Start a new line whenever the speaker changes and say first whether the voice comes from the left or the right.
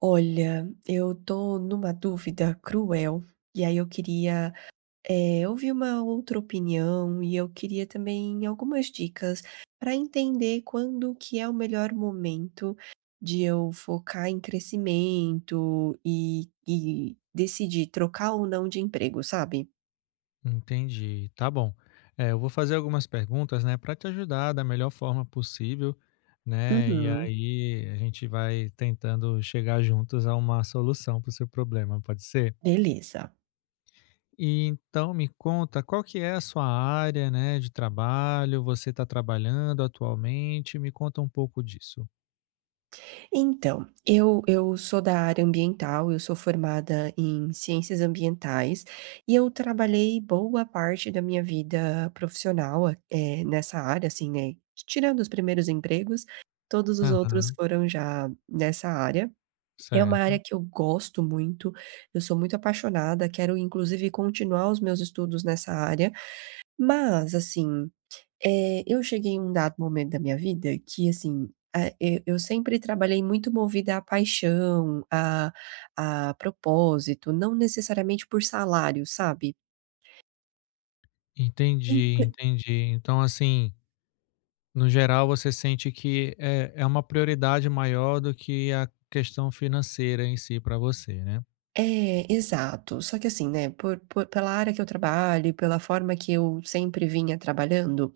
right: Olha, eu tô numa dúvida cruel, e aí eu queria, ouvir uma outra opinião e eu queria também algumas dicas para entender quando que é o melhor momento de eu focar em crescimento e decidir trocar ou não de emprego, sabe?
left: Entendi, tá bom. É, eu vou fazer algumas perguntas, né, para te ajudar da melhor forma possível, né? E
right: Uhum,
left: aí a gente vai tentando chegar juntos a uma solução para o seu problema, pode ser?
right: beleza.
left: E então me conta qual que é a sua área, né, de trabalho? Você está trabalhando atualmente? Me conta um pouco disso.
right: Então, eu sou da área ambiental, eu sou formada em ciências ambientais e eu trabalhei boa parte da minha vida profissional, nessa área, assim, né, tirando os primeiros empregos, todos os
left: Aham,
right: outros foram já nessa área. É uma área
left: certo.
right: que eu gosto muito, eu sou muito apaixonada, quero inclusive continuar os meus estudos nessa área, mas assim eu cheguei em um dado momento da minha vida que, assim, eu sempre trabalhei muito movida à paixão, a propósito, não necessariamente por salário, sabe.
left: Entendi,
right: Ente
left: entendi. Então assim, no geral, você sente que é uma prioridade maior do que a questão financeira em si para você, né?
right: É, exato. Só que assim, né, por pela área que eu trabalho e pela forma que eu sempre vinha trabalhando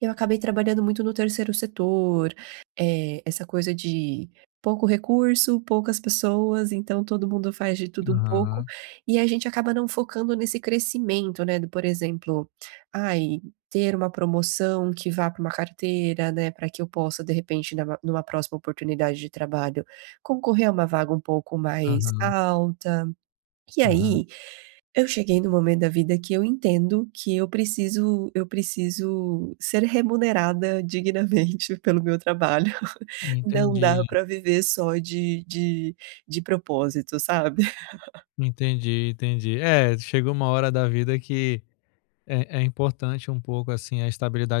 right: eu acabei trabalhando muito no terceiro setor, essa coisa de pouco recurso, poucas pessoas, então todo mundo faz de tudo um pouco,
left: Aham,
right: e a gente acaba não focando nesse crescimento, né, do por exemplo, ai, ter uma promoção que vá para uma carteira, né, para que eu possa de repente numa próxima oportunidade de trabalho, concorrer a uma vaga um pouco mais
left: aham,
right: alta. E
left: aham.
right: aí eu cheguei no momento da vida que eu entendo que eu preciso ser remunerada dignamente pelo meu trabalho. Não dá
left: Entendi,
right: para viver só de de propósito, sabe.
left: entendi, entendi. É, chegou uma hora da vida que é importante um pouco, assim, a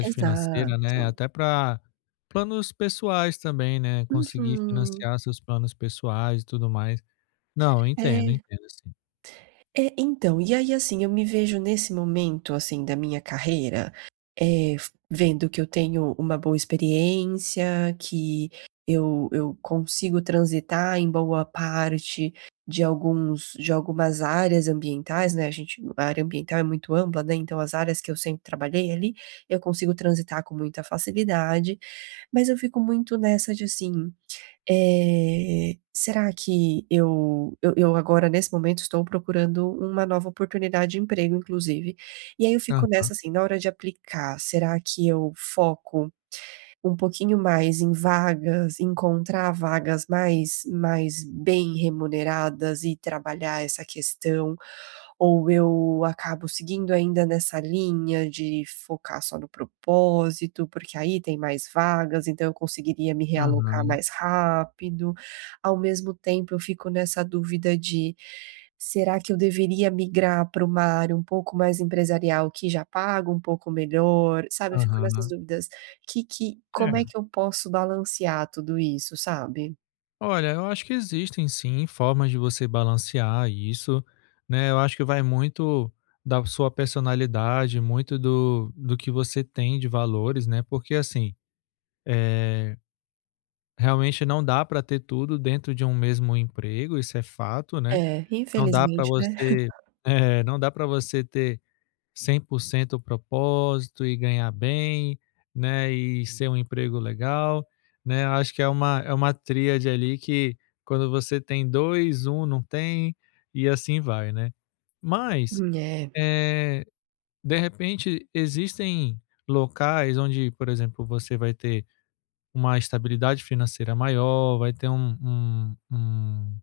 left: financeira,
right: Exato.
left: né, até para planos pessoais também, né, conseguir
right: Uhum.
left: financiar seus planos pessoais e tudo mais. Não, eu entendo,
right: É.
left: entendo sim.
right: É, então, e aí, assim, eu me vejo nesse momento, assim, da minha carreira, f vendo que eu tenho uma boa experiência, que eu consigo transitar em boa parte de alguns de algumas áreas ambientais, né, a gente a área ambiental é muito ampla, né, então as áreas que eu sempre trabalhei ali, eu consigo transitar com muita facilidade, mas eu fico muito nessa de assim será que eu agora nesse momento estou procurando uma nova oportunidade de emprego inclusive, e aí eu fico
left: Aham,
right: nessa, assim, na hora de aplicar, será que eu foco um pouquinho mais em vagas, encontrar vagas mais bem remuneradas e trabalhar essa questão, ou eu acabo seguindo ainda nessa linha de focar só no propósito, porque aí tem mais vagas, então eu conseguiria me realocar
left: aham,
right: mais rápido. Ao mesmo tempo, eu fico nessa dúvida de: será que eu deveria migrar para uma área um pouco mais empresarial que já paga um pouco melhor? Sabe, eu fico nessas
left: aham.
right: dúvidas. Que como
left: É.
right: é que eu posso balancear tudo isso, sabe?
left: Olha, eu acho que existem sim formas de você balancear isso, né? Eu acho que vai muito da sua personalidade, muito do que você tem de valores, né? Porque assim, é, realmente não dá para ter tudo dentro de um mesmo emprego, isso é fato, né?
right: É,
left: Não dá para
right: infelizmente, né?
left: você, é, não dá para você ter 100% o propósito e ganhar bem, né, e ser um emprego legal, né. Eu acho que é uma tríade ali que, quando você tem dois, um não tem, e assim vai, né. Mas,
right: É.
left: eh, de repente existem locais onde, por exemplo, você vai ter uma estabilidade financeira maior, vai ter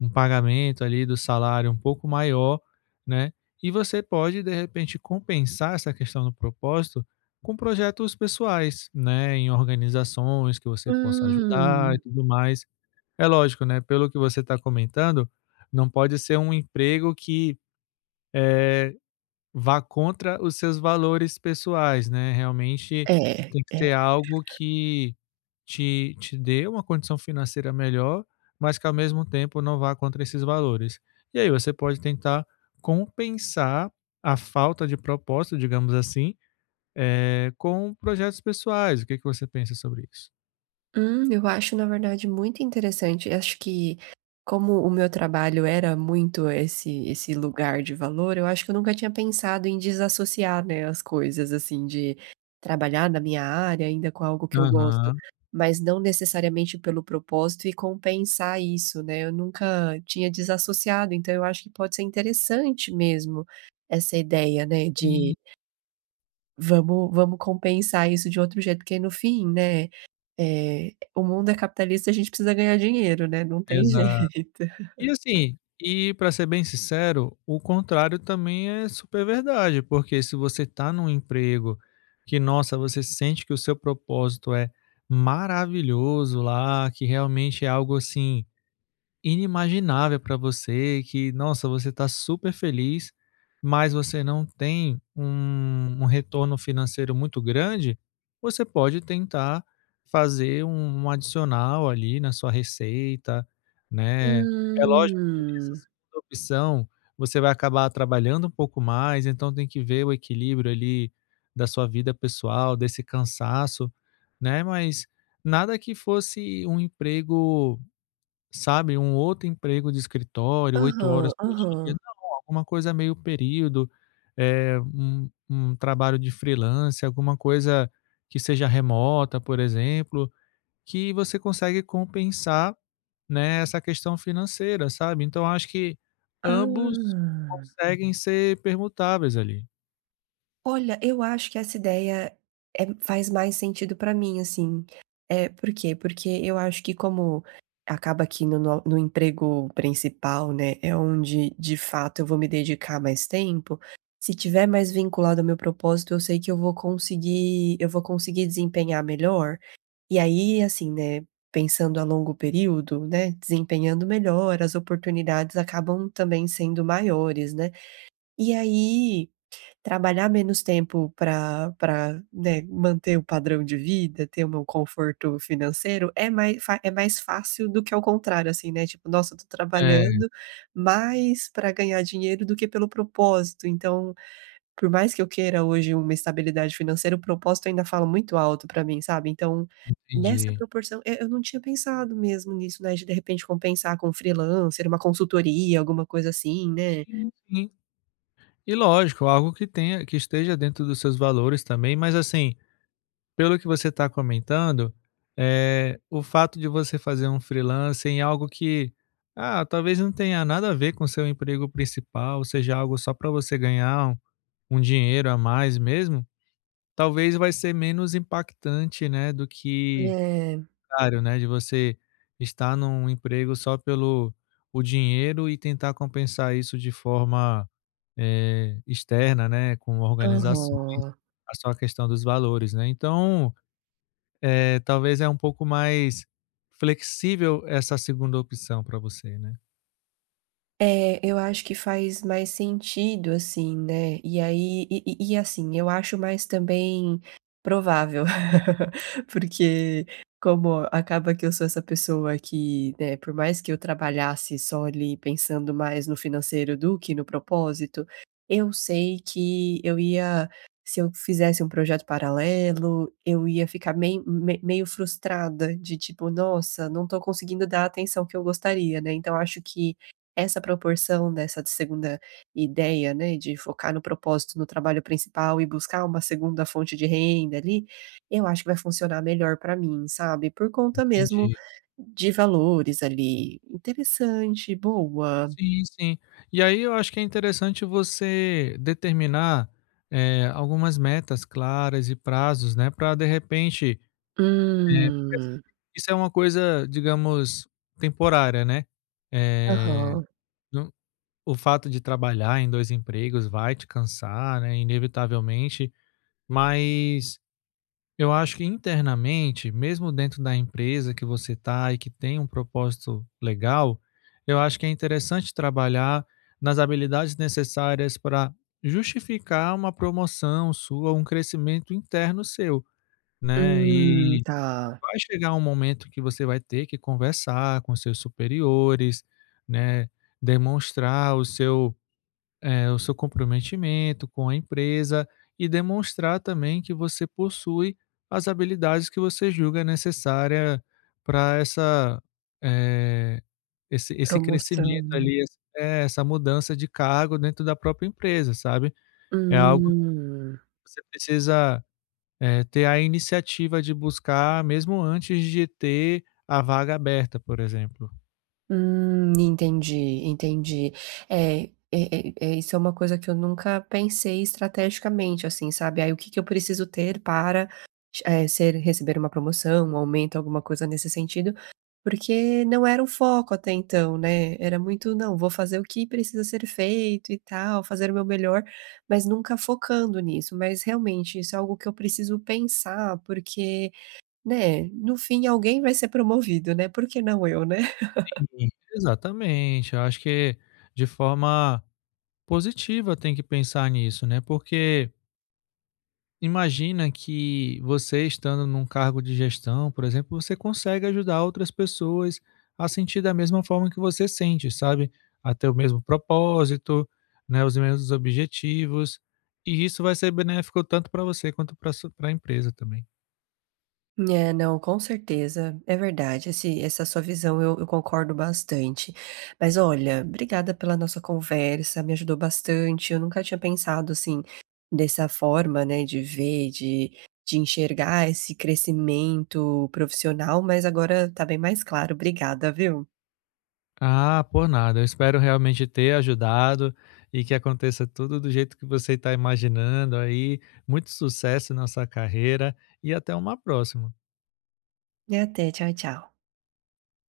left: um pagamento ali do salário um pouco maior, né? E você pode, de repente, compensar essa questão do propósito com projetos pessoais, né? Em organizações que você possa ajudar e
right: Hum.
left: tudo mais. É lógico, né? Pelo que você está comentando, não pode ser um emprego que vá contra os seus valores pessoais, né, realmente
right: É,
left: tem que ser
right: é.
left: algo que te dê uma condição financeira melhor, mas que ao mesmo tempo não vá contra esses valores. E aí você pode tentar compensar a falta de propósito, digamos assim, com projetos pessoais. O que que você pensa sobre isso?
right: Eu acho, na verdade, muito interessante. Eu acho que como o meu trabalho era muito esse lugar de valor, eu acho que eu nunca tinha pensado em desassociar, né, as coisas, assim, de trabalhar na minha área ainda com algo que eu gosto,
left: Aham,
right: mas não necessariamente pelo propósito e compensar isso, né? Eu nunca tinha desassociado, então eu acho que pode ser interessante mesmo essa ideia, né,
left: sim,
right: de vamos compensar isso de outro jeito, porque no fim, né? O mundo é capitalista e a gente precisa ganhar dinheiro, né, não tem
left: exato.
right: jeito.
left: E assim, e para ser bem sincero, o contrário também é super verdade, porque se você tá num emprego que, nossa, você sente que o seu propósito é maravilhoso lá, que realmente é algo assim inimaginável para você, que, nossa, você está super feliz, mas você não tem um retorno financeiro muito grande, você pode tentar fazer um adicional ali na sua receita, né. É lógico que nessa
right: Hum.
left: segunda opção, você vai acabar trabalhando um pouco mais, então tem que ver o equilíbrio ali da sua vida pessoal, desse cansaço, né, mas nada que fosse um emprego. Sabe, um outro emprego de escritório, 8
right: Aham,
left: horas por dia,
right: aham.
left: não, alguma coisa meio período, um trabalho de freelancer, alguma coisa que seja remota, por exemplo, que você consegue compensar, né, essa questão financeira, sabe. Então acho que ambos
right: Ah.
left: conseguem ser permutáveis ali.
right: Olha, eu acho que essa ideia, faz mais sentido pra mim, assim. Eh, por quê? Porque eu acho que como acaba que no no emprego principal, né, é onde de fato eu vou me dedicar mais tempo, se tiver mais vinculado ao meu propósito, eu sei que eu vou conseguir desempenhar melhor. E aí, assim, né, pensando a longo período, né, desempenhando melhor, as oportunidades acabam também sendo maiores, né. E aí, trabalhar menos tempo para né, manter o padrão de vida, ter o meu conforto financeiro, é mais fa é mais fácil do que ao contrário, assim, né, tipo: "Nossa, eu tô
left: É,
right: trabalhando mais para ganhar dinheiro do que pelo propósito", então por mais que eu queira hoje uma estabilidade financeira, o propósito ainda fala muito alto pra mim, sabe. Então, nessa
left: entendi.
right: proporção eu não tinha pensado mesmo nisso, né, de repente compensar com um freelancer, uma consultoria, alguma coisa assim, né.
left: Sim, sim. E lógico, algo que tenha que esteja dentro dos seus valores também, mas assim, pelo que você está comentando, o fato de você fazer um freelancer em algo que, ah, talvez não tenha nada a ver com seu emprego principal, seja algo só para você ganhar um dinheiro a mais mesmo, talvez vai ser menos impactante, né, do que,
right: É,
left: claro, né, de você estar num emprego só pelo o dinheiro e tentar compensar isso de forma, externa, né, com organizações,
right: aham.
left: a sua questão dos valores, né. Então, talvez é um pouco mais flexível essa segunda opção para você, né?
right: É, eu acho que faz mais sentido, assim, né, e aí e assim, eu acho mais também provável, porque como acaba que eu sou essa pessoa que, né, por mais que eu trabalhasse só ali pensando mais no financeiro do que no propósito, eu sei que eu ia se eu fizesse um projeto paralelo, eu ia ficar meio me meio frustrada de tipo: "Nossa, não tô conseguindo dar a atenção que eu gostaria", né, então acho que essa proporção dessa segunda ideia, né, de focar no propósito no trabalho principal e buscar uma segunda fonte de renda ali, eu acho que vai funcionar melhor para mim, sabe, por conta mesmo
left: Entendi.
right: de valores ali. Interessante, boa.
left: Sim, sim. E aí eu acho que é interessante você determinar, algumas metas claras e prazos, né. Para, de repente, porque assim,
right: Hum.
left: isso é uma coisa, digamos, temporária, né? Eh,
right: Aham.
left: não, o fato de trabalhar em 2 empregos vai te cansar, né, inevitavelmente, mas eu acho que, internamente, mesmo dentro da empresa que você está e que tem um propósito legal, eu acho que é interessante trabalhar nas habilidades necessárias para justificar uma promoção sua, um crescimento interno seu, né? E
right: Tá.
left: vai chegar um momento que você vai ter que conversar com seus superiores, né? Demonstrar o seu é, o seu comprometimento com a empresa e demonstrar também que você possui as habilidades que você julga necessária para essa, eh, esse,
right: Promoção,
left: crescimento
right: né.
left: ali, é, essa mudança de cargo dentro da própria empresa, sabe? É algo
right: Hum.
left: que você precisa, ter a iniciativa de buscar mesmo antes de ter a vaga aberta, por exemplo.
right: Entendi, entendi. É, é, é, é, isso é uma coisa que eu nunca pensei estrategicamente, assim, sabe? Aí o que que eu preciso ter para ser, receber uma promoção, um aumento, alguma coisa nesse sentido, porque não era o foco até então, né? Era muito, não, vou fazer o que precisa ser feito e tal, fazer o meu melhor, mas nunca focando nisso. Mas realmente, isso é algo que eu preciso pensar, porque, né, no fim alguém vai ser promovido, né? Por que não eu, né?
left: Sim. Exatamente, eu acho que, de forma positiva, tem que pensar nisso, né, porque imagina que você, estando num cargo de gestão, por exemplo, você consegue ajudar outras pessoas a sentir da mesma forma que você sente, sabe, a ter o mesmo propósito, né, os mesmos objetivos, e isso vai ser benéfico tanto para você quanto para a empresa também.
right: É, não, com certeza, é verdade, esse essa sua visão eu concordo bastante. Mas olha, obrigada pela nossa conversa, me ajudou bastante, eu nunca tinha pensado, assim, dessa forma, né, de ver, de enxergar esse crescimento profissional, mas agora tá bem mais claro. Obrigada, viu.
left: Ah, por nada, eu espero realmente ter ajudado e que aconteça tudo do jeito que você está imaginando aí. Muito sucesso na sua carreira e até uma próxima.
right: E até, tchau, tchau.